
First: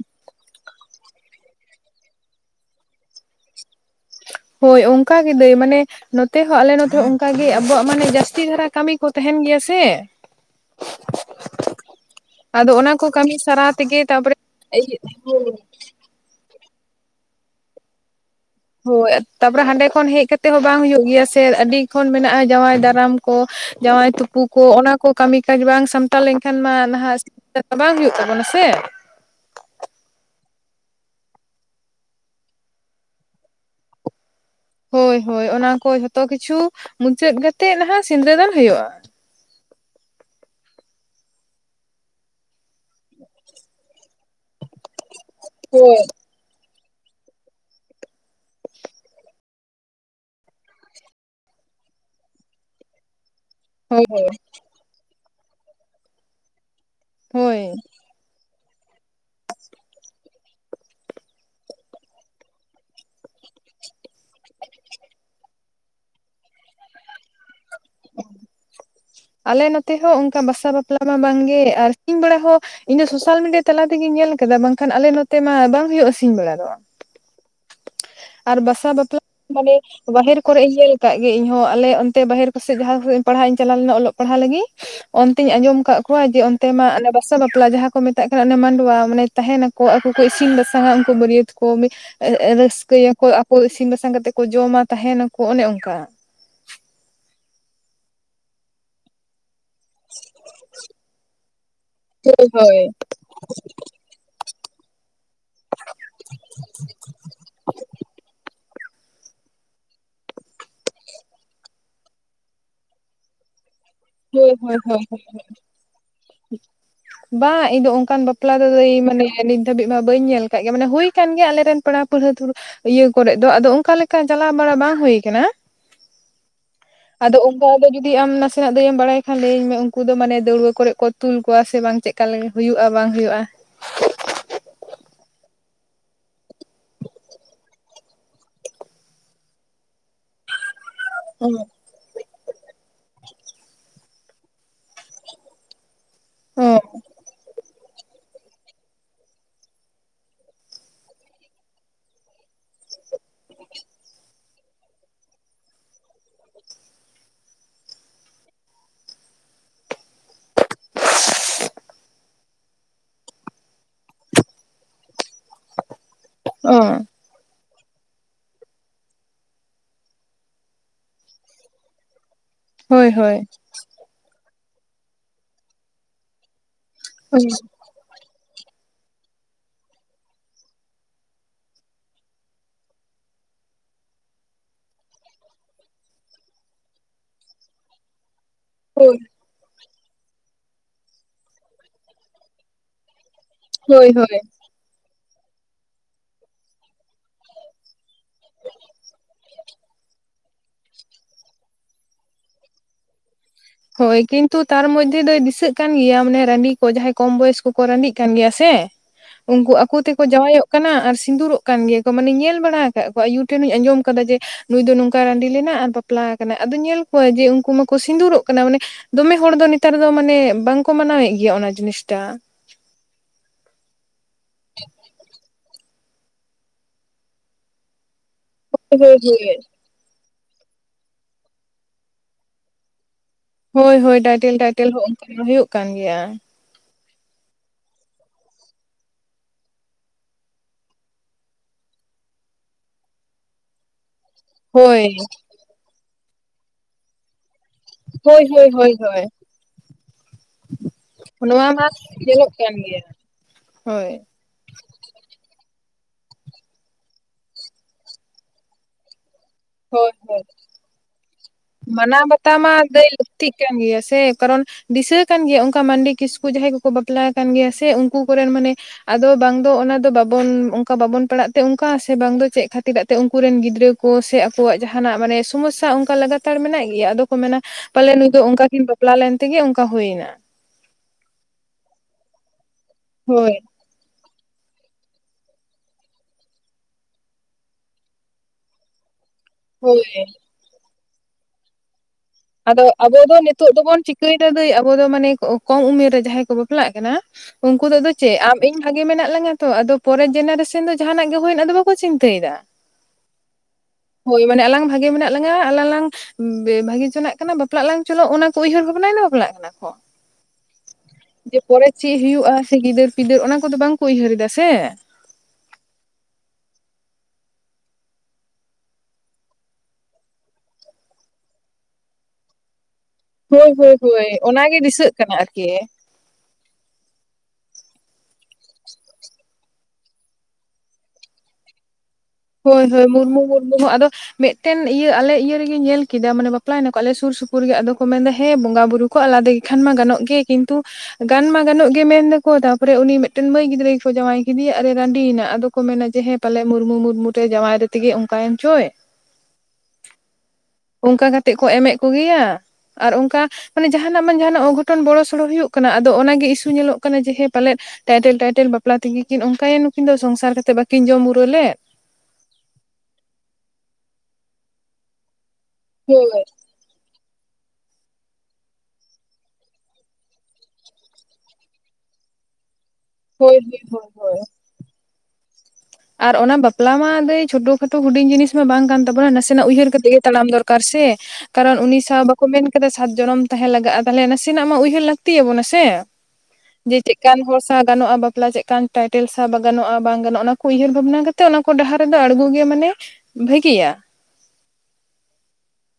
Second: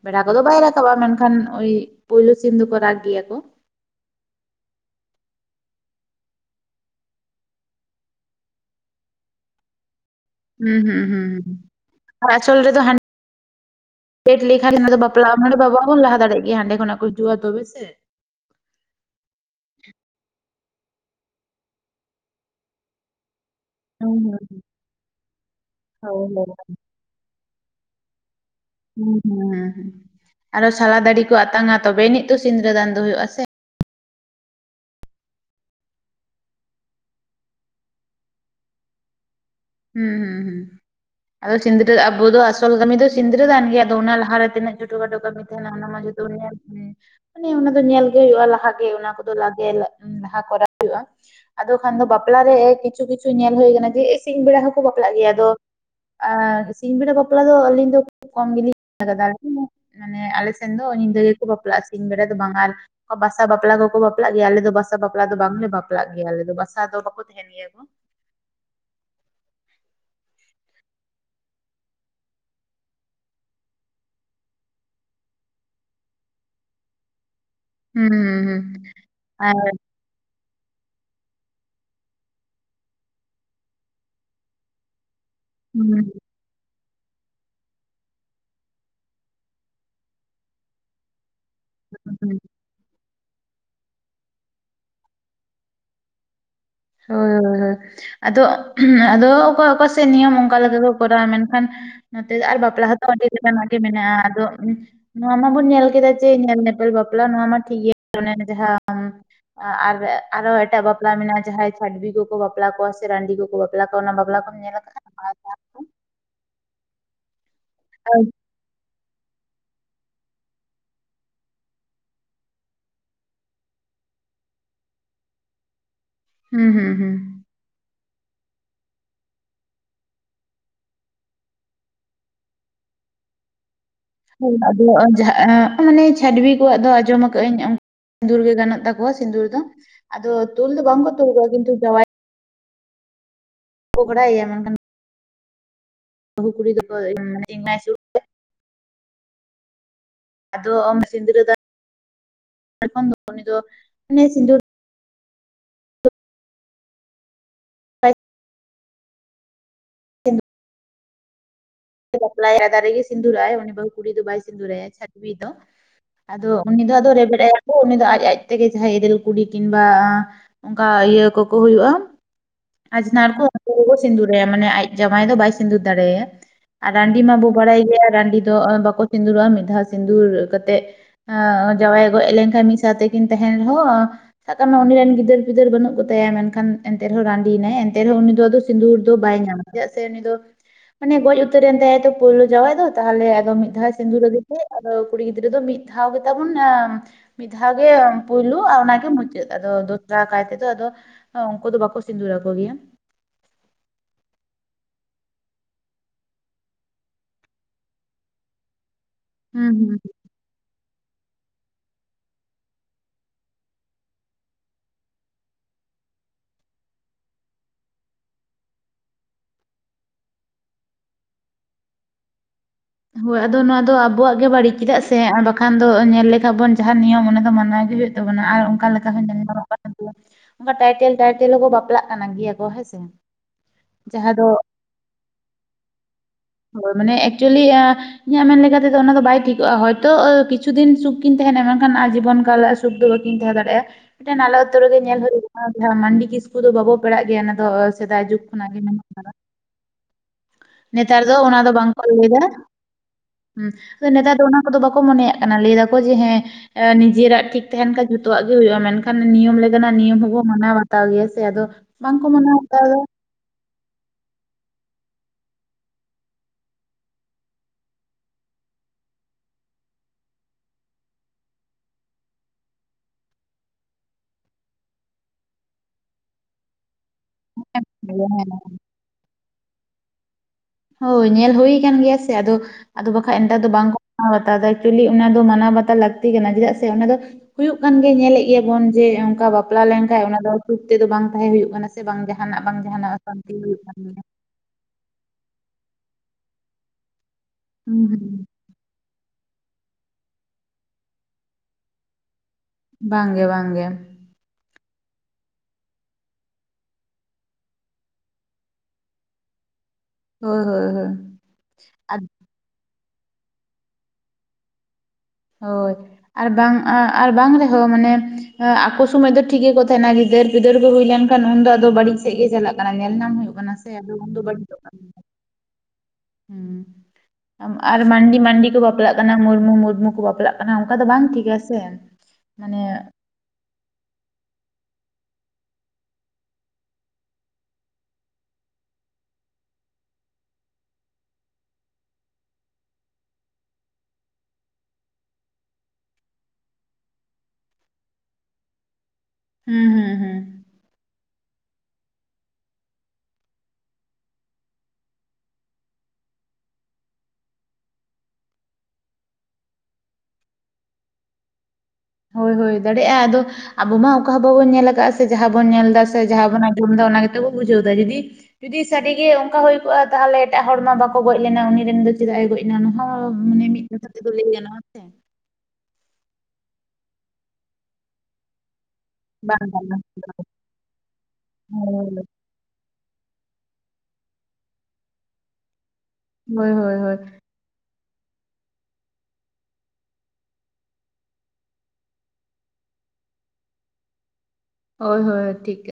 ᱵᱮᱲᱟ ᱠᱚᱫᱚ ᱵᱟᱭ ᱨᱟᱠᱟᱵᱟ ᱢᱮᱱᱠᱷᱟᱱ ᱚᱭ ᱯᱩᱭᱞᱩ ᱥᱤᱢ ᱫᱚᱠᱚ ᱨᱟᱜ ᱜᱮᱭᱟ ᱠᱚ ᱦᱚᱭ ᱚᱱᱠᱟ ᱜᱮ ᱫᱟᱹᱭ ᱢᱟᱱᱮ ᱱᱚᱛᱮ ᱦᱚᱸ ᱟᱞᱮ ᱱᱚᱛᱮ ᱦᱚᱸ ᱚᱱᱠᱟᱜᱮ ᱟᱵᱚᱣᱟᱜ ᱢᱟᱱᱮ ᱡᱟᱹᱥᱛᱤ ᱫᱷᱟᱨᱟ ᱠᱟᱹᱢᱤ ᱠᱚ ᱛᱟᱦᱮᱱ ᱜᱮᱭᱟ ᱥᱮ ᱦᱩᱸ-ᱦᱩᱸ, ᱦᱩᱸ ᱟᱨ ᱟᱥᱚᱞ ᱟᱫᱚ ᱨᱮᱫᱚ ᱚᱱᱟ ᱦᱟᱱ ᱠᱚ ᱠᱟᱹᱢᱤ ᱥᱟᱨᱟ ᱛᱮᱜᱮ ᱛᱟᱯᱚᱨᱮ ᱞᱮᱠᱷᱟᱱ ᱵᱟᱯᱞᱟ ᱦᱟᱸᱰᱮ ᱢᱟ ᱵᱟᱵᱚᱱ ᱞᱟᱦᱟ ᱫᱟᱲᱮᱭᱟᱜ-ᱟ᱾ ᱦᱟᱸᱰᱮ ᱠᱷᱚᱱᱟ ᱠᱚ ᱦᱤᱡᱩᱜ-ᱟ ᱛᱚᱵᱮ ᱥᱮ ᱦᱚᱭ ᱛᱟᱯᱚᱨᱮ ᱦᱟᱸᱰᱮ ᱠᱷᱚᱱ ᱦᱮᱡ ᱠᱟᱛᱮᱫ ᱦᱚᱸ ᱵᱟᱝ ᱦᱩᱭᱩᱜ ᱜᱮᱭᱟ ᱥᱮ ᱟᱹᱰᱤ ᱠᱷᱚᱱ ᱢᱮᱱᱟᱜᱼᱟ ᱡᱟᱶᱟᱭ ᱫᱟᱨᱟᱢ ᱠᱚ ᱡᱟᱶᱟᱭ ᱦᱩᱸ ᱛᱩᱯᱩ ᱦᱩᱸ ᱠᱚ ᱚᱱᱟ ᱠᱚ ᱠᱟᱹᱢᱤ ᱠᱟᱡᱽ ᱵᱟᱝ ᱦᱳᱭ ᱥᱟᱢᱴᱟᱣ ᱦᱳᱭ ᱞᱮᱱᱠᱷᱟᱱ ᱢᱟ ᱱᱟᱦᱟᱜ ᱫᱚ ᱵᱟᱝ ᱦᱩᱭᱩᱜ ᱛᱟᱵᱚᱱᱟ ᱥᱮ ᱦᱩᱸ-ᱦᱩᱸ, ᱦᱩᱸ ᱟᱨᱚ ᱥᱟᱞᱟ ᱫᱟᱨᱤ ᱠᱚ ᱟᱛᱟᱝᱟ ᱛᱚᱵᱮᱡᱟᱹᱱᱤᱡ ᱛᱚ ᱥᱤᱸᱫᱨᱟᱹ ᱫᱟᱱ ᱫᱚ ᱦᱩᱭᱩᱜ ᱟᱥᱮ ᱦᱚᱭ-ᱦᱚᱭ ᱚᱱᱟᱠᱚ ᱡᱷᱚᱛᱚ ᱠᱤᱪᱷᱩ ᱢᱩᱪᱟᱹᱫ ᱠᱟᱛᱮᱫ ᱱᱟᱦᱟᱜ ᱥᱤᱸᱫᱨᱟᱹᱫᱟᱱ ᱦᱩᱭᱩᱜᱼᱟ᱾ ᱦᱩᱸ, ᱦᱩᱸ-ᱦᱩᱸ ᱟᱫᱚ ᱥᱤᱸᱫᱽᱨᱟᱹ ᱟᱵᱚ ᱫᱚ ᱟᱥᱚᱞ ᱠᱟᱹᱢᱤ ᱫᱚ ᱥᱤᱸᱫᱽᱨᱟᱹᱫᱟᱱ ᱜᱮ ᱟᱫᱚ ᱚᱱᱟ ᱞᱟᱦᱟ ᱛᱤᱱᱟᱹᱜ ᱚᱱᱟ ᱢᱟ ᱡᱚᱛᱚ ᱢᱚᱡᱽ ᱛᱟᱦᱮᱱᱟ ᱚᱱᱟ ᱦᱳᱭ ᱢᱟ ᱡᱚᱛᱚ ᱜᱤᱵᱚᱱ ᱧᱮᱞ ᱢᱟᱱᱮ ᱚᱱᱟ ᱫᱚ ᱧᱮᱞ ᱜᱮ ᱦᱩᱭᱩᱜᱼᱟ ᱞᱟᱦᱟᱜᱮ ᱚᱱᱟ ᱠᱚᱫᱚ ᱞᱟᱜᱮ ᱞᱟᱦᱟ ᱠᱚᱨᱟᱣ ᱦᱩᱭᱩᱜᱼᱟ᱾ ᱟᱫᱚ ᱠᱷᱟᱱ ᱫᱚ ᱵᱟᱯᱞᱟ ᱨᱮ ᱠᱤᱪᱷᱩ- ᱠᱤᱪᱷᱩ ᱧᱮᱞ ᱦᱩᱭᱩᱜ-ᱟ᱾ ᱦᱳᱭ ᱥᱤᱧ ᱵᱮᱲᱟ ᱦᱚᱸᱠᱚ ᱵᱟᱯᱟᱜ ᱜᱮᱭᱟ ᱟᱫᱚ ᱥᱤᱧ ᱵᱮᱲᱟ ᱵᱟᱯᱞᱟ ᱫᱚ ᱦᱳᱭ ᱟᱹᱞᱤᱧ ᱫᱚ ᱠᱚᱢ ᱜᱮᱞᱤᱧ ᱟᱠᱟᱫᱟ ᱟᱨ ᱠᱩ ᱢᱟᱱᱮ ᱟᱞᱮ ᱥᱮᱱ ᱫᱚ ᱧᱤᱫᱟᱹ ᱜᱮᱠᱚ ᱵᱟᱯᱞᱟᱜᱼᱟ ᱥᱤᱧ ᱵᱮᱲᱟ ᱫᱚ ᱵᱟᱝ ᱟᱨ ᱵᱟᱥᱟ ᱵᱟᱯᱞᱟ ᱠᱚᱠᱚ ᱵᱟᱯᱞᱟᱜ ᱜᱮᱭᱟ ᱟᱞᱮ ᱫᱚ ᱵᱟᱥᱟ ᱵᱟᱯᱞᱟ ᱫᱚ ᱵᱟᱝᱞᱮ ᱵᱟᱯᱞᱟᱜ ᱜᱮᱭᱟ ᱟᱞᱮ ᱫᱚ ᱵᱟᱥᱟ ᱫᱚ ᱵᱟᱠᱚ ᱛᱮᱦᱮᱱ ᱜᱮᱭᱟ ᱠᱚ ᱟᱞᱮ ᱱᱚᱛᱮ ᱦᱚᱸ ᱚᱱᱠᱟ ᱵᱟᱥᱟ ᱵᱟᱯᱞᱟ ᱢᱟ ᱵᱟᱝᱜᱮ ᱟᱨ ᱥᱤᱧ ᱵᱮᱲᱟ ᱦᱚᱸ ᱤᱧ ᱫᱚ ᱥᱳᱥᱟᱞ ᱢᱤᱰᱤᱭᱟ ᱛᱟᱞᱟ ᱛᱮᱜᱤᱧ ᱧᱮᱞ ᱟᱠᱟᱫᱟ ᱵᱟᱝᱠᱷᱟᱱ ᱟᱞᱮ ᱱᱚᱛᱮ ᱢᱟ ᱵᱟᱝ ᱦᱳᱭᱳᱜᱼᱟ ᱥᱤᱧ ᱵᱮᱲᱟ ᱫᱚ᱾ ᱦᱩᱸ ᱟᱨ ᱦᱩᱸ ᱵᱟᱥᱟ ᱵᱟᱯᱞᱟ ᱟᱨᱼᱼ ᱢᱟᱱᱮ ᱵᱟᱦᱮᱨ ᱠᱚᱨᱮᱜ ᱤᱭᱟᱹ ᱟᱠᱟᱜ ᱜᱮ ᱤᱧ ᱦᱚᱸ ᱟᱞᱮᱭᱟᱜ ᱚᱱᱛᱮ ᱵᱟᱦᱮᱨ ᱠᱚ ᱥᱮᱫ ᱡᱟᱦᱟᱸᱠᱚᱥᱮᱫ ᱯᱟᱲᱦᱟᱜ ᱤᱧ ᱪᱟᱞᱟᱶ ᱞᱮᱱᱟ ᱚᱞᱚᱜᱼᱼ ᱯᱟᱲᱦᱟᱜ ᱞᱟᱹᱜᱤ ᱚᱱᱛᱮᱧ ᱟᱸᱡᱚᱢ ᱦᱩᱸ ᱠᱟᱜ ᱠᱚᱣᱟ ᱡᱮ ᱚᱱᱼᱼ ᱛᱮ ᱢᱟ ᱵᱟᱥᱟ ᱵᱟᱯᱞᱟ ᱡᱟᱦᱟᱸ ᱠᱚ ᱢᱮᱛᱟᱜ ᱠᱟᱱᱟ ᱚᱱᱮ ᱢᱟᱰᱣᱟ ᱢᱟᱱᱮ ᱛᱟᱦᱮᱱᱟᱠᱚ ᱟᱠᱚ ᱠᱚ ᱤᱥᱤᱱ ᱵᱟᱥᱟᱝᱟ ᱩᱱᱠᱩ ᱵᱟᱹᱨᱭᱟᱹᱛᱼᱼ ᱠᱚᱢᱮ ᱦᱩᱸ ᱨᱟᱹᱥᱠᱟᱹᱭᱟᱠᱚ ᱟᱠᱚ ᱤᱥᱤᱱ ᱵᱟᱥᱟᱝ ᱠᱟᱛᱮᱜ ᱠᱚ ᱡᱚᱢᱟ ᱛᱟᱦᱮᱱᱟᱠᱚ ᱚᱱᱮ ᱚᱱᱠᱟ᱾ ᱦᱳᱭ ᱦᱳᱭ ᱟᱫᱚ ᱟᱫᱚ ᱚᱠᱟ ᱚᱠᱟᱼᱼ ᱛᱮ ᱱᱤᱭᱚᱢ ᱚᱱᱠᱟ ᱞᱮᱠᱟ ᱠᱚ ᱠᱚᱨᱟᱣᱟ ᱢᱮᱱᱠᱷᱟᱱ ᱱᱚᱛᱮ ᱫᱚ ᱦᱳᱭ ᱟᱨ ᱵᱟᱯᱞᱟᱼᱼ ᱦᱳᱭ ᱛᱚ ᱟᱹᱰᱤ ᱞᱮᱠᱟᱱᱟᱜ ᱜᱮ ᱢᱱᱟᱜ-ᱟ ᱟᱫᱚᱼᱼ ᱱᱚᱣᱟ ᱢᱟ ᱵᱚᱱ ᱧᱮᱞ ᱠᱮᱫᱟ ᱡᱮ ᱧᱮᱞ ᱧᱮᱯᱮᱞ ᱵᱟᱯᱞᱟ ᱱᱚᱣᱟ ᱢᱟ ᱴᱷᱤᱠ ᱜᱮᱭᱟ ᱚᱱᱮ ᱡᱟᱦᱟᱸᱼᱼ ᱟᱨ ᱟᱨᱦᱚ ᱮᱴᱟᱜ ᱵᱟᱯᱞᱟ ᱢᱮᱱᱟᱜᱼᱟ ᱡᱟᱦᱟᱸᱭ ᱪᱷᱟᱹᱰᱩᱭᱤ ᱠᱚᱠᱚ ᱵᱟᱯᱞᱟ ᱠᱚᱣᱟ ᱥᱮ ᱨᱟᱺᱰᱤ ᱠᱚᱠᱚ ᱵᱟᱯᱼᱼ ᱵᱟᱯᱞᱟ ᱠᱚᱣᱟ ᱟᱱᱟ ᱵᱟᱯᱼᱼ ᱦᱳᱭ ᱦᱳᱭ ᱦᱳᱭ ᱵᱟᱝ ᱤᱧ ᱫᱚ ᱚᱱᱠᱟᱱ ᱵᱟᱯᱼᱼ ᱵᱟᱯᱞᱟ ᱫᱚ ᱟᱫᱚ ᱤᱧ ᱢᱟᱱᱮ ᱱᱤᱛ ᱫᱷᱟᱹᱵᱤᱡ ᱢᱟ ᱵᱟᱹᱧ ᱧᱮᱞ ᱟᱠᱟᱜ ᱜᱮᱭᱟ ᱢᱟᱱᱮ ᱦᱩᱭ ᱠᱟᱱ ᱜᱮᱭᱟ ᱟᱞᱮᱨᱮᱱ ᱯᱮᱲᱟ ᱯᱟᱲᱦᱟᱹ ᱛᱷᱩᱨᱩᱼᱼ ᱤᱭᱟᱹ ᱠᱚᱨᱮᱜ ᱫᱚ ᱟᱫᱚ ᱚᱱᱠᱟ ᱞᱮᱠᱟ ᱪᱟᱞᱟᱣ ᱵᱟᱲᱟ ᱵᱟᱝ ᱦᱩᱭ ᱠᱟᱱᱟ᱾ ᱦᱩᱸ ᱦᱩᱸ ᱦᱩᱸ ᱟᱫᱚ ᱚᱱᱠᱟ ᱜᱮ ᱡᱩᱫᱤ ᱟᱢ ᱱᱟᱥᱮᱱᱟᱜᱼᱼ ᱫᱟᱹᱭᱮᱢ ᱵᱟᱲᱟᱭ ᱠᱷᱟᱱ ᱞᱟᱹᱭᱟᱹᱧ ᱢᱮ ᱩᱱᱠᱩ ᱫᱚ ᱢᱟᱱᱮ ᱫᱟᱹᱲᱣᱟᱹ ᱠᱚᱨᱮᱜ ᱠᱚ ᱛᱩᱞ ᱠᱚᱣᱟ ᱥᱮ ᱵᱟᱝ ᱪᱮᱫᱠᱟ ᱞᱮᱠᱟ ᱦᱩᱭᱩᱜᱼᱟ ᱵᱟᱝ ᱦᱩᱭᱩᱜᱼᱟ᱾ ᱦᱳᱭ ᱟᱫᱚ ᱡᱟᱦᱟᱸ ᱢᱟᱱᱮ ᱪᱷᱟᱹᱰᱩᱭᱤ ᱠᱚᱣᱟᱜ ᱫᱚ ᱟᱸᱡᱚᱢ ᱟᱠᱟᱜ ᱟᱹᱧᱼᱼ ᱥᱤᱸᱫᱩᱨ ᱜᱮ ᱜᱟᱱᱚᱜ ᱛᱟᱠᱚᱣᱟ ᱥᱤᱸᱫᱩᱨ ᱫᱚ ᱟᱫᱚ ᱛᱩᱞ ᱫᱚ ᱵᱟᱝᱠᱚ ᱛᱩᱞ ᱚ ᱠᱚᱣᱟ ᱠᱤᱱᱛᱩ ᱡᱟᱣᱟᱭᱼᱼ ᱠᱚ ᱜᱷᱚᱸᱲᱟᱭ ᱭᱟ ᱢᱮᱱᱠᱷᱟᱱᱼᱼ ᱵᱟᱦᱩ ᱠᱩᱲᱤ ᱫᱚ ᱥᱩ [inaudible] ᱟᱫᱚ ᱟᱢ ᱥᱤᱸᱫᱩᱨ ᱫᱟ [inaudible] ᱩᱱᱤ ᱫᱚ ᱢᱟᱱᱮ ᱥᱤᱸᱫᱩᱨ [unintelligible] ᱤᱸᱫᱩᱜ [inaudible] [inaudible] ᱵᱟᱯᱞᱟᱭᱟ ᱫᱟᱨᱮ ᱨᱮᱜᱮ ᱥᱤᱸᱫᱩᱨᱟᱭᱟ ᱩᱱᱤ ᱵᱟᱹᱦᱩ ᱠᱩᱲᱤ ᱫᱚ ᱵᱟᱭ ᱥᱤᱸᱫᱩᱨᱟᱭᱟ ᱪᱷᱟᱰᱩᱭᱤ ᱫᱚ᱾ ᱟᱫᱚ ᱚ ᱩᱱᱤ ᱫᱚ ᱟᱫᱚ ᱨᱮᱵᱮᱫ ᱟᱭᱟ᱾ ᱳ ᱩᱱᱤ ᱫᱚ ᱟᱡ ᱟᱡ ᱛᱮᱜᱮ ᱡᱟᱦᱟᱸᱭ ᱮᱫᱮᱞ ᱠᱩᱲᱤ ᱠᱤᱝᱵᱟ ᱚᱱᱠᱟ ᱤᱭᱟᱹ ᱠᱚᱠᱚ ᱦᱩᱭᱩᱜᱼᱟ᱾ ᱦᱳᱭ ᱟᱡᱷᱱᱟᱨ ᱦᱳᱭ ᱠᱚ ᱩᱱᱠᱩ ᱜᱮᱠᱚ ᱥᱤᱸᱫᱩᱨᱟᱭᱟ ᱢᱟᱱᱮ ᱟᱡ ᱡᱟᱶᱟᱭ ᱫᱚ ᱵᱟᱭ ᱥᱤᱸᱫᱩᱨ ᱫᱟᱲᱮᱭᱟᱭᱟ᱾ ᱟᱨ ᱨᱟᱺᱰᱤ ᱢᱟᱵᱚ ᱵᱟᱲᱟᱭ ᱜᱮᱭᱟ ᱨᱟᱺᱰᱤ ᱫᱚ ᱵᱟᱠᱚ ᱥᱤᱸᱫᱩᱨᱚᱜᱼᱟ ᱢᱤᱫ ᱫᱷᱟᱣ ᱥᱤᱸᱫᱩᱨ ᱠᱟᱛᱮᱜᱼᱼ ᱡᱟᱶᱟᱭ ᱮ ᱜᱚᱡ ᱞᱮᱱᱠᱷᱟᱱ ᱢᱤᱫ ᱥᱟᱶ ᱛᱮᱠᱤᱱ ᱛᱟᱦᱮᱱ ᱨᱮᱦᱚᱸᱼᱼ ᱥᱟᱵᱠᱟᱜ ᱢᱮ ᱩᱱᱤ ᱨᱮᱱ ᱜᱤᱫᱟᱹᱨ ᱯᱤᱫᱟᱹᱨ ᱵᱟᱹᱱᱩᱜ ᱠᱚᱛᱟᱭᱟ ᱢᱮᱱᱠᱷᱟᱱ ᱮᱱᱛᱮ ᱨᱮᱦᱚᱸ ᱨᱟᱺᱰᱤᱭᱮᱱᱟᱭ ᱮᱱᱛᱮ ᱨᱮᱦᱚᱸ ᱩᱱᱤ ᱫᱚ ᱟᱫᱚᱼᱼ ᱥᱤᱸᱫᱩᱨ ᱫᱚ ᱦᱳᱭ ᱵᱟᱭ ᱧᱟᱢᱟ ᱪᱮᱫᱟᱜ ᱥᱮ ᱩᱱᱤ ᱫᱚ ᱢᱟᱱᱮ ᱜᱚᱡ ᱩᱛᱼᱼ ᱩᱛᱟᱹᱨ ᱨᱮᱱ ᱛᱟᱭᱟ ᱛᱚ ᱯᱩᱭᱞᱳ ᱡᱟᱸᱶᱟᱭ ᱫᱚ ᱛᱟᱦᱚᱞᱮ ᱟᱫᱚ ᱢᱤᱫ ᱫᱷᱟᱣ ᱦᱳᱭ ᱥᱤᱸᱫᱩᱨ ᱦᱳᱭ ᱟᱫᱮ ᱛᱟᱦᱮᱜ᱾ ᱟᱫᱚ ᱠᱩᱲᱤ ᱜᱤᱫᱽᱨᱟᱹ ᱫᱚ ᱢᱤᱫᱴᱟᱝ ᱫᱷᱟᱣ ᱜᱮᱛᱟᱵᱚᱱ ᱮᱢᱼᱼ ᱢᱤᱫ ᱫᱷᱟᱣ ᱜᱮ ᱯᱩᱭᱞᱩ ᱚᱱᱟᱜᱮ ᱢᱩᱪᱟᱹᱫ ᱟᱫᱚ ᱫᱚᱥᱨᱟ ᱠᱟᱭ ᱛᱮᱫᱚ ᱟᱫᱚᱼᱼ ᱦᱮ ᱩᱱᱠᱩ ᱫᱚ ᱵᱟᱠᱚ ᱥᱤᱸᱫᱩᱨ ᱟᱠᱚ ᱜᱮᱭᱟ᱾ ᱦᱳᱭ ᱠᱤᱱᱛᱩ ᱛᱟᱨ ᱢᱚᱫᱽᱫᱷᱮ ᱫᱚᱭ ᱫᱤᱥᱟᱹᱜ ᱠᱟᱱ ᱜᱮᱭᱟ ᱢᱟᱱᱮ ᱨᱟᱺᱰᱤ ᱠᱚ ᱡᱟᱦᱟᱸᱭ ᱠᱚᱢ ᱵᱚᱭᱮᱥ ᱠᱚᱠᱚ ᱨᱟᱺᱰᱤᱜ ᱠᱟᱱ ᱜᱮᱭᱟ ᱥᱮᱼᱼ [inaudible] ᱩᱝᱠᱩ ᱟᱠᱚ ᱛᱮᱠᱚᱼᱼ ᱡᱟᱶᱟᱭᱚᱜ ᱠᱟᱱᱟ ᱟᱨ ᱥᱤᱸᱫᱩᱨᱚᱜ ᱠᱟᱱ ᱜᱮᱭᱟ ᱠᱚ ᱢᱟᱱᱮᱧ ᱧᱮᱞ ᱵᱟᱲᱟ ᱟᱠᱟᱫ ᱠᱚᱣᱟ ᱟᱹᱭᱩ ᱴᱷᱮᱱᱤᱧ ᱟᱸᱡᱚᱢ ᱠᱟᱫᱟ ᱡᱮᱼᱼ ᱱᱩᱭ ᱫᱚ ᱱᱚᱝᱠᱟ ᱨᱟᱺᱰᱤ ᱞᱮᱱᱟ ᱟᱨ ᱵᱟᱯᱞᱟ ᱟᱠᱟᱱᱟᱭ ᱟᱫᱚ ᱧᱮᱞ ᱠᱚᱣᱟ ᱡᱮ ᱩᱱᱠᱩ ᱢᱟᱠᱚ ᱥᱤᱸᱫᱩᱨᱚᱜᱼᱼ ᱠᱟᱱᱟ ᱢᱟᱱᱮ ᱫᱚᱢᱮ ᱦᱚᱲ ᱫᱚ ᱱᱮᱛᱟᱨ ᱫᱚ ᱢᱟᱱᱮ ᱵᱟᱝᱠᱚ ᱢᱟᱱᱟᱣᱮᱜ ᱜᱮᱭᱟ ᱚᱱᱟ ᱡᱤᱱᱤᱥ ᱴᱟᱜ᱾ ᱦᱳᱭ ᱟᱫᱚ ᱱᱚᱣᱟ ᱫᱚ ᱟᱵᱚᱣᱟᱜ ᱜᱮ ᱵᱟᱹᱲᱤᱡ ᱪᱮᱫᱟᱜ ᱥᱮ ᱟᱵᱟᱠᱷᱟᱱᱼᱼ ᱛᱚ ᱧᱮᱞ ᱞᱮᱠᱷᱟᱱᱡ ᱵᱚᱱ ᱡᱟᱦᱟᱸ ᱱᱤᱭᱚᱢ ᱚᱱᱟ ᱫᱚ ᱢᱟᱱᱟᱣ ᱜᱮ ᱦᱩᱭᱩᱜ ᱛᱟᱵᱱᱟ ᱟᱨ ᱚᱱᱠᱟ ᱦᱳᱭ ᱞᱮᱠᱟ ᱦᱚᱸ ᱦᱳᱭ [unintelligible] ᱚᱱᱠᱟ ᱴᱟᱭᱴᱮᱞ ᱴᱟᱭᱴᱮᱞ ᱦᱚᱸᱠᱚ ᱵᱟᱯᱞᱟᱜ ᱠᱟᱱᱟ ᱜᱮᱭᱟ ᱠᱚ ᱦᱮᱸᱥᱮ ᱾ ᱦᱳᱭ ᱦᱳᱭ ᱴᱟᱭᱴᱮᱞ ᱴᱟᱭᱴᱮᱞ ᱦᱚᱸ ᱚᱱᱠᱟ ᱦᱩᱭᱩᱜ ᱠᱟᱱ ᱜᱮᱭᱟ ᱾ ᱦᱳᱭ ᱢᱟᱱᱮ ᱮᱠᱪᱩᱞᱤᱭᱟᱼᱼ ᱤᱧᱟᱜ ᱢᱮᱱ ᱞᱮᱠᱟᱛᱮᱫᱚ ᱚᱱᱟ ᱫᱚ ᱵᱟᱭ ᱴᱷᱤᱠᱚᱜᱼᱟ, ᱦᱚᱭᱛᱚ ᱠᱤᱪᱷᱩ ᱫᱤᱱ ᱥᱩᱠ ᱠᱤᱱ ᱛᱟᱦᱮᱱᱟ ᱢᱮᱱᱠᱷᱟᱱ ᱟᱡᱤᱵᱚᱱ ᱠᱟᱞ ᱥᱩᱠ ᱫᱚ ᱵᱟᱠᱤᱱ ᱛᱟᱦᱮᱸ ᱫᱟᱲᱮᱭᱟᱜᱼᱟ ᱾ ᱢᱤᱫᱴᱮᱱ ᱟᱞᱮ ᱩᱛᱩ ᱨᱮᱜᱮ ᱦᱳᱭ ᱧᱮᱞ ᱦᱩᱭᱩᱜ ᱠᱟᱱᱟ ᱡᱟᱦᱟᱸ ᱢᱟᱱᱰᱤ ᱠᱤᱥᱠᱩ ᱩᱱᱠᱩ ᱫᱚ ᱵᱟᱵᱚ ᱯᱮᱲᱟᱜ ᱜᱮᱭᱟ ᱚᱱᱟ ᱫᱚ ᱥᱮᱫᱟᱭ ᱡᱩᱜᱽ ᱦᱳᱭ ᱦᱳᱭ ᱠᱷᱚᱱᱟᱜ ᱜᱮ ᱦᱳᱭ ᱢᱮᱱᱟᱜ ᱦᱳᱭ ᱠᱟᱫᱟ ᱾ ᱱᱮᱛᱟᱨ ᱫᱚ ᱚᱱᱟ ᱱᱚᱣᱟ ᱫᱚ ᱢᱟ ᱵᱟᱝᱠᱚ ᱞᱟᱹᱭ ᱫᱟ ᱧᱮᱞᱚᱜ ᱠᱟᱱ ᱜᱮᱭᱟ ᱦᱳᱭ ᱦᱩᱸ ᱱᱮᱛᱟ ᱚᱱᱟ ᱠᱚᱫᱚ ᱵᱟᱠᱚ ᱢᱚᱱᱮᱭᱟᱜ ᱠᱟᱱᱟ ᱞᱟᱹᱭ ᱫᱟᱠᱚ ᱡᱮ ᱦᱮᱸ ᱱᱤᱡᱮᱨᱟᱜ ᱴᱷᱤᱠ ᱛᱟᱦᱮᱱ ᱠᱷᱟᱱ ᱡᱷᱚᱛᱚᱣᱟᱜ ᱜᱮ ᱦᱩᱭᱩᱜᱼᱟ ᱢᱮᱱᱠᱷᱟᱱ ᱱᱤᱭᱚᱢ ᱠᱟᱱᱟᱜ ᱦᱳᱭ ᱱᱤᱭᱚᱢ ᱦᱚᱵᱚ ᱦᱳᱭ ᱢᱟᱱᱟᱣ ᱵᱟᱛᱟᱣ ᱜᱮᱭᱟ ᱥᱮ, ᱟᱫᱚ ᱵᱟᱝᱠᱚ ᱢᱟᱱᱟᱣ ᱵᱟᱛᱟᱣ ᱮᱫᱟ ᱾ ᱠᱷᱩᱛᱤ ᱠᱟᱱ ᱜᱮᱭᱟ ᱥᱮ ᱠᱟᱨᱚᱱ ᱫᱤᱥᱟᱹ ᱟᱠᱟᱱ ᱜᱮᱭᱟ ᱚᱱᱠᱟ ᱢᱟᱱᱰᱤ ᱠᱤᱥᱠᱩ ᱡᱟᱦᱟᱭ ᱠᱚᱠᱚ ᱵᱟᱯᱞᱟ ᱠᱟᱱ ᱜᱮᱭᱟ ᱥᱮ ᱩᱱᱠᱩ ᱠᱚᱨᱮᱱ ᱢᱟᱱᱮ ᱟᱫᱚ ᱵᱟᱝ ᱫᱚ ᱚᱱᱟᱫᱚ ᱵᱟᱵᱚᱱ ᱚᱱᱠᱟ ᱵᱟᱵᱚᱱ ᱯᱟᱲᱟᱜ ᱛᱮ ᱚᱱᱠᱟ ᱥᱮ ᱵᱟᱝ ᱫᱚ ᱪᱮᱫ ᱠᱷᱟᱹᱛᱤᱨᱟᱜ ᱛᱮ ᱩᱱᱠᱩ ᱨᱮᱱ ᱜᱤᱫᱽᱨᱟᱹ ᱠᱚ ᱥᱮ ᱟᱠᱚᱣᱟᱜ ᱡᱟᱦᱟᱱᱟᱜ ᱢᱟᱱᱮ ᱥᱚᱢᱚᱥᱥᱟ ᱚᱱᱠᱟ ᱞᱟᱜᱟᱛᱟᱨ ᱢᱮᱱᱟᱜ ᱜᱮᱭᱟ ᱟᱫᱚ ᱠᱚ ᱢᱮᱱᱟ ᱯᱟᱞᱮ ᱱᱩᱭ ᱫᱚ ᱦᱮᱸ ᱚᱱᱠᱟ ᱠᱤᱱ ᱵᱟᱯᱼᱼ ᱵᱟᱯᱞᱟ ᱞᱮᱱ ᱛᱮᱜᱮ ᱚᱱᱠᱟ ᱦᱩᱭ ᱮᱱᱟ ᱾ ᱦᱳᱭ ᱧᱮᱞ ᱦᱩᱭ ᱟᱠᱟᱱ ᱜᱮᱭᱟ ᱥᱮ ᱟᱫᱚ ᱟᱫᱚ ᱵᱟᱠᱷᱟᱡ ᱦᱳᱭ ᱱᱮᱛᱟᱨ ᱫᱚ ᱵᱟᱝ ᱠᱚ ᱢᱟᱱᱟᱣ ᱵᱟᱛᱟᱣ ᱮᱫᱟ ᱮᱠᱪᱩᱭᱞᱤ ᱚᱱᱟ ᱫᱚ ᱢᱟᱱᱟᱣ ᱵᱟᱛᱟᱣ ᱞᱟᱹᱠᱛᱤ ᱠᱟᱱᱟ ᱾ ᱪᱮᱫᱟᱜ ᱥᱮ ᱚᱱᱟ ᱫᱚ ᱦᱩᱭᱩᱜ ᱠᱟᱱ ᱜᱮ ᱧᱮᱞᱮᱫ ᱜᱮᱭᱟ ᱵᱚᱱ ᱡᱮ ᱚᱱᱠᱟ ᱵᱟᱯᱼᱼ ᱵᱟᱯᱞᱟ ᱦᱳᱭ ᱞᱮᱱᱠᱷᱟᱡ ᱚᱱᱟ ᱫᱚ ᱥᱩᱠ ᱛᱮᱫᱚ ᱵᱟᱝ ᱛᱟᱦᱮᱸ ᱦᱩᱭᱩᱜ ᱠᱟᱱᱟ ᱥᱮ ᱵᱟᱝ ᱡᱟᱦᱱᱟᱜ ᱵᱟᱝ ᱟᱫᱚ ᱡᱟᱦᱱᱟᱜ ᱟᱵᱚ ᱫᱚ ᱚᱥᱟᱱᱛᱤ ᱱᱤᱛᱚᱜ ᱦᱩᱭᱩᱜ ᱠᱟᱱ ᱫᱚᱵᱚᱱ ᱜᱮᱭᱟ ᱾ [unintelligible] ᱟᱵᱚ ᱫᱚ ᱢᱟᱱᱮ ᱠᱚᱢ ᱩᱢᱮᱨ ᱨᱮ ᱡᱟᱦᱟᱸᱭ ᱠᱚ ᱵᱟᱯᱞᱟᱜ ᱠᱟᱱᱟ ᱩᱱᱠᱩ ᱫᱚ ᱦᱩᱸ ᱟᱫᱚ ᱦᱩᱸ ᱪᱮᱫ ᱟᱢᱼᱼ ᱤᱧ ᱵᱷᱟᱜᱮ ᱢᱮᱱᱟᱜ ᱞᱟᱝ ᱟ ᱛᱚ, ᱟᱫᱚ ᱯᱚᱨᱮᱨ ᱡᱮᱱᱟᱨᱮᱥᱚᱱ ᱫᱚ ᱡᱟᱦᱟᱱᱟᱜ ᱜᱮ ᱦᱳᱭᱮᱱ ᱟᱫᱚ ᱵᱟᱠᱚ ᱪᱤᱱᱛᱟᱹᱭᱮᱫᱟ ᱾ ᱵᱟᱝᱜᱮ ᱵᱟᱝᱜᱮ ᱾ ᱦᱳᱭ ᱢᱟᱱᱮ ᱟᱞᱟᱝ ᱵᱷᱟᱜᱮ ᱢᱮᱱᱟᱜ ᱞᱟᱝᱟ ᱟᱞᱟᱝᱞᱟᱝ ᱵᱷᱟᱹᱜᱤ ᱡᱚᱱᱟᱜ ᱠᱟᱱᱟ ᱵᱟᱯᱞᱟᱜ ᱞᱟᱝ ᱪᱚᱞᱚᱜ ᱚᱱᱟ ᱠᱚ ᱩᱭᱦᱟᱹᱨ ᱵᱷᱟᱵᱽᱱᱟᱭ ᱵᱟᱯᱞᱟᱜ ᱠᱟᱱᱟ ᱠᱚ ᱦᱳᱭ ᱦᱳᱭ ᱦᱳᱭ ᱾ ᱡᱮ ᱯᱚᱨᱮ ᱪᱮᱫ ᱟᱫᱚ ᱦᱩᱭᱩᱜᱼᱟ ᱥᱮ ᱜᱤᱫᱟᱹᱨᱼ ᱯᱤᱫᱟᱹᱨ ᱚᱱᱟ ᱠᱚᱫᱚ ᱵᱟᱝᱠᱚ ᱩᱭᱦᱟᱹᱨᱮᱫᱟ ᱥᱮ ᱾ ᱦᱳᱭ ᱟᱨ ᱵᱟᱝ ᱟᱨ ᱵᱟᱝ ᱨᱮᱦᱚᱸ ᱢᱟᱱᱮ ᱟᱠᱚ ᱥᱚᱢᱚᱭ ᱫᱚ ᱴᱷᱤᱠ ᱜᱮᱠᱚ ᱛᱟᱦᱮᱸᱱᱟ ᱜᱤᱫᱟᱹᱨ ᱯᱤᱫᱟᱹᱨ ᱠᱚ ᱦᱩᱭ ᱞᱮᱱᱠᱷᱟᱱ ᱩᱱᱫᱚ ᱟᱫᱚ ᱵᱟᱹᱲᱤᱡ ᱥᱮᱫ ᱜᱮ ᱪᱟᱞᱟᱜ ᱾ [unintelligible] ᱧᱮᱞ ᱧᱟᱢ ᱦᱩᱭᱩᱜ ᱦᱳᱭ ᱠᱟᱱᱟ ᱥᱮ ᱦᱳᱭ ᱟᱫᱚ ᱦᱳᱭ ᱩᱱᱫᱚ ᱚᱱᱟᱜ ᱜᱮ ᱵᱟᱹᱲᱤᱡᱚᱜ ᱫᱤᱥᱟᱹᱜ ᱠᱟᱱᱟ ᱟᱨᱠᱤ ᱟᱨ ᱢᱟᱱᱰᱤ ᱢᱟᱱᱰᱤ ᱠᱚ ᱵᱟᱯᱞᱟᱜ ᱠᱟᱱᱟ ᱢᱩᱨᱢᱩ ᱢᱩᱨᱢᱩᱼᱼ ᱠᱚ ᱵᱟᱯᱞᱟᱜ ᱠᱟᱱᱟ ᱚᱱᱠᱟ ᱫᱚ ᱵᱟᱝ ᱴᱷᱤᱠᱟ ᱥᱮ ᱾ ᱦᱳᱭ ᱦᱳᱭ ᱢᱩᱨᱢᱩ ᱢᱩᱨᱢᱩ ᱦᱚᱸ ᱟᱫᱚ ᱢᱤᱫᱴᱮᱱ ᱤᱭᱟᱹ ᱟᱞᱮ ᱤᱭᱟᱹ ᱨᱮᱜᱮ ᱧᱮᱞ ᱠᱮᱫᱟ, ᱢᱟᱱᱮ ᱵᱟᱯᱞᱟᱭᱮᱱᱟ ᱠᱚ ᱟᱞᱮ ᱥᱩᱨ ᱥᱩᱯᱩᱨ ᱜᱮ ᱟᱫᱚ ᱠᱚ ᱢᱮᱱ ᱮᱫᱟ ᱦᱮ ᱵᱚᱸᱜᱟ ᱵᱩᱨᱩ ᱠᱚ ᱟᱞᱟᱫᱟ ᱜᱮᱠᱷᱟᱱ ᱢᱟ ᱜᱟᱱᱚᱜ ᱜᱮ ᱠᱤᱱᱛᱩ ᱜᱟᱱ ᱢᱟ ᱜᱟᱱᱚᱜ ᱜᱮ ᱢᱮᱱ ᱫᱟᱠᱚ ᱛᱟᱯᱚᱨᱮ ᱩᱱᱤ ᱢᱤᱫᱴᱮᱱ ᱢᱟᱹᱭ ᱜᱤᱫᱽᱨᱟᱹ ᱜᱮ ᱠᱚ ᱡᱟᱶᱟᱭ ᱠᱮᱫᱮᱭᱟ ᱟᱨᱮ ᱨᱟᱺᱰᱤᱭᱮᱱᱟ ᱟᱫᱚ ᱠᱚ ᱢᱮᱱᱟ ᱡᱮ ᱦᱮᱸ ᱯᱟᱞᱮ ᱢᱩᱨᱢᱩ ᱢᱩᱨᱢᱩ ᱨᱮ ᱡᱟᱶᱟᱭ ᱛᱮᱜᱮ ᱚᱱᱠᱟᱭᱮᱱ ᱪᱚᱭ ᱾ ᱦᱩᱸ ᱦᱩᱸ ᱦᱩᱸ ᱚᱱᱠᱟ ᱠᱟᱛᱮᱜ ᱠᱚ ᱮᱢᱮᱜ ᱠᱚᱜᱮᱭᱟ, ᱟᱨ ᱚᱱᱠᱟ ᱢᱟᱱᱮ ᱡᱟᱦᱟᱱᱟᱜ ᱢᱟ ᱡᱟᱦᱟᱱᱟᱜ ᱚᱜᱷᱚᱴᱚᱱ ᱵᱚᱲᱚ ᱥᱚᱲᱚ ᱦᱩᱭᱩᱜ ᱠᱟᱱᱟ, ᱟᱫᱚ ᱚᱱᱟᱜᱮ ᱤᱥᱩ ᱧᱮᱞᱚᱜ ᱠᱟᱱᱟ ᱡᱮᱦᱮ ᱯᱟᱞᱮᱫ ᱴᱟᱭᱴᱮᱞ ᱴᱟᱭᱴᱮᱞ ᱵᱟᱯᱞᱟ ᱛᱮᱜᱮ ᱠᱤᱱ ᱚᱱᱠᱟᱭᱮᱱ ᱱᱩᱠᱤᱱ ᱫᱚ ᱥᱚᱝᱥᱟᱨ ᱠᱟ ᱠᱟᱛᱮ ᱵᱟᱠᱤᱱ ᱡᱚᱢ ᱯᱩᱨᱟᱹᱣ ᱞᱮᱫ ᱾ ᱦᱳᱭ ᱦᱳᱭ ᱫᱟᱲᱮᱭᱟᱜᱼᱟ, ᱟᱫᱚ ᱟᱵᱚ ᱢᱟ ᱚᱠᱟ ᱦᱚᱸ ᱵᱟᱵᱚᱱ ᱧᱮᱞ ᱟᱠᱟᱫᱼᱟ ᱥᱮ ᱡᱟᱦᱟᱸ ᱵᱚᱱ ᱧᱮᱞ ᱮᱫᱟ ᱥᱮ ᱦᱳᱭ ᱡᱟᱦᱟᱸ ᱵᱚᱱ ᱟᱡᱼᱼ ᱩᱱ ᱫᱚ ᱚᱱᱟ ᱜᱮᱛᱚ ᱠᱚ ᱵᱩᱡᱷᱟᱹᱣᱫᱟ ᱡᱤᱫᱤ ᱡᱩᱫᱤ ᱥᱟᱹᱨᱤᱜᱮ ᱚᱱᱠᱟ ᱦᱩᱭ ᱠᱚᱜᱼᱟ ᱛᱟᱦᱚᱞᱮ ᱮᱴᱟᱜ ᱦᱚᱲ ᱢᱟ ᱵᱟᱠᱚ ᱜᱚᱡ ᱞᱮᱱᱟ ᱩᱱᱤ ᱨᱮᱱ ᱫᱚ ᱪᱮᱫᱟᱜ ᱮ ᱜᱚᱡ ᱮᱱᱟ ᱚᱱᱟᱦᱚᱸ ᱦᱳᱭ ᱢᱟᱱᱮ ᱢᱤᱫ ᱦᱳᱭ ᱠᱟᱛᱷᱟ ᱛᱮᱫᱚ ᱦᱳᱭ ᱞᱟᱹᱭ ᱜᱟᱱᱚᱜ-ᱟ ᱥᱮ᱾ ᱟᱨ ᱚᱱᱟ ᱵᱟᱯᱞᱟ ᱢᱟ ᱫᱟᱹᱭ ᱪᱷᱳᱴᱳ ᱠᱷᱟᱴᱳ ᱦᱩᱰᱤᱧ ᱡᱤᱱᱤᱥ ᱢᱟ ᱵᱟᱝ ᱠᱟᱱ ᱛᱟᱵᱚᱱᱟ ᱱᱟᱥᱮᱱᱟᱜ ᱵᱟᱝ ᱩᱭᱦᱟᱹᱨ ᱜᱟᱱᱚᱜᱼᱟ ᱠᱟᱛᱮᱜ ᱜᱮ ᱛᱟᱲᱟᱢ ᱫᱚᱨᱠᱟᱨ ᱥᱮ ᱠᱟᱨᱚᱱ ᱩᱱᱤ ᱥᱟᱶ ᱫᱚ ᱦᱳᱭ ᱠᱚ ᱢᱮᱱ ᱠᱟᱫᱟ ᱥᱟᱛ ᱡᱚᱱᱚᱢ ᱛᱟᱦᱮᱸ ᱞᱟᱜᱟᱜ-ᱟ, ᱛᱟᱦᱞᱮ ᱱᱟᱥᱮᱱᱟᱜ ᱢᱟ ᱩᱭᱦᱟᱹᱨ ᱞᱟᱹᱠᱛᱤᱭᱟᱵᱚᱱᱟ ᱥᱮ᱾ ᱦᱳᱭ ᱡᱮ ᱦᱳᱭ ᱪᱮᱫᱠᱟᱱ ᱦᱚᱲ ᱥᱟᱶ ᱜᱟᱱᱚᱜ-ᱟ ᱵᱟᱯᱞᱟ ᱪᱮᱫᱠᱟᱱ ᱴᱟᱭᱴᱮᱹᱞ ᱥᱟᱶ ᱵᱟᱝ ᱜᱟᱱᱚᱜ-ᱟ ᱵᱟᱝ ᱜᱟᱱᱚᱜᱼᱟ ᱚᱱᱟ ᱠᱚ ᱠᱚ ᱩᱭᱦᱟᱹᱨ ᱵᱷᱟᱵᱽᱱᱟ ᱠᱟᱛᱮᱜ ᱚᱱᱟ ᱠᱚ ᱰᱟᱦᱟᱨ ᱨᱮᱫᱚ ᱟᱬᱜᱚ ᱜᱮ ᱢᱟᱱᱮ ᱵᱷᱟᱹᱜᱤᱭᱟ᱾ ᱦᱳᱭ ᱦᱳᱭ ᱴᱷᱤᱠ ᱜᱮ᱾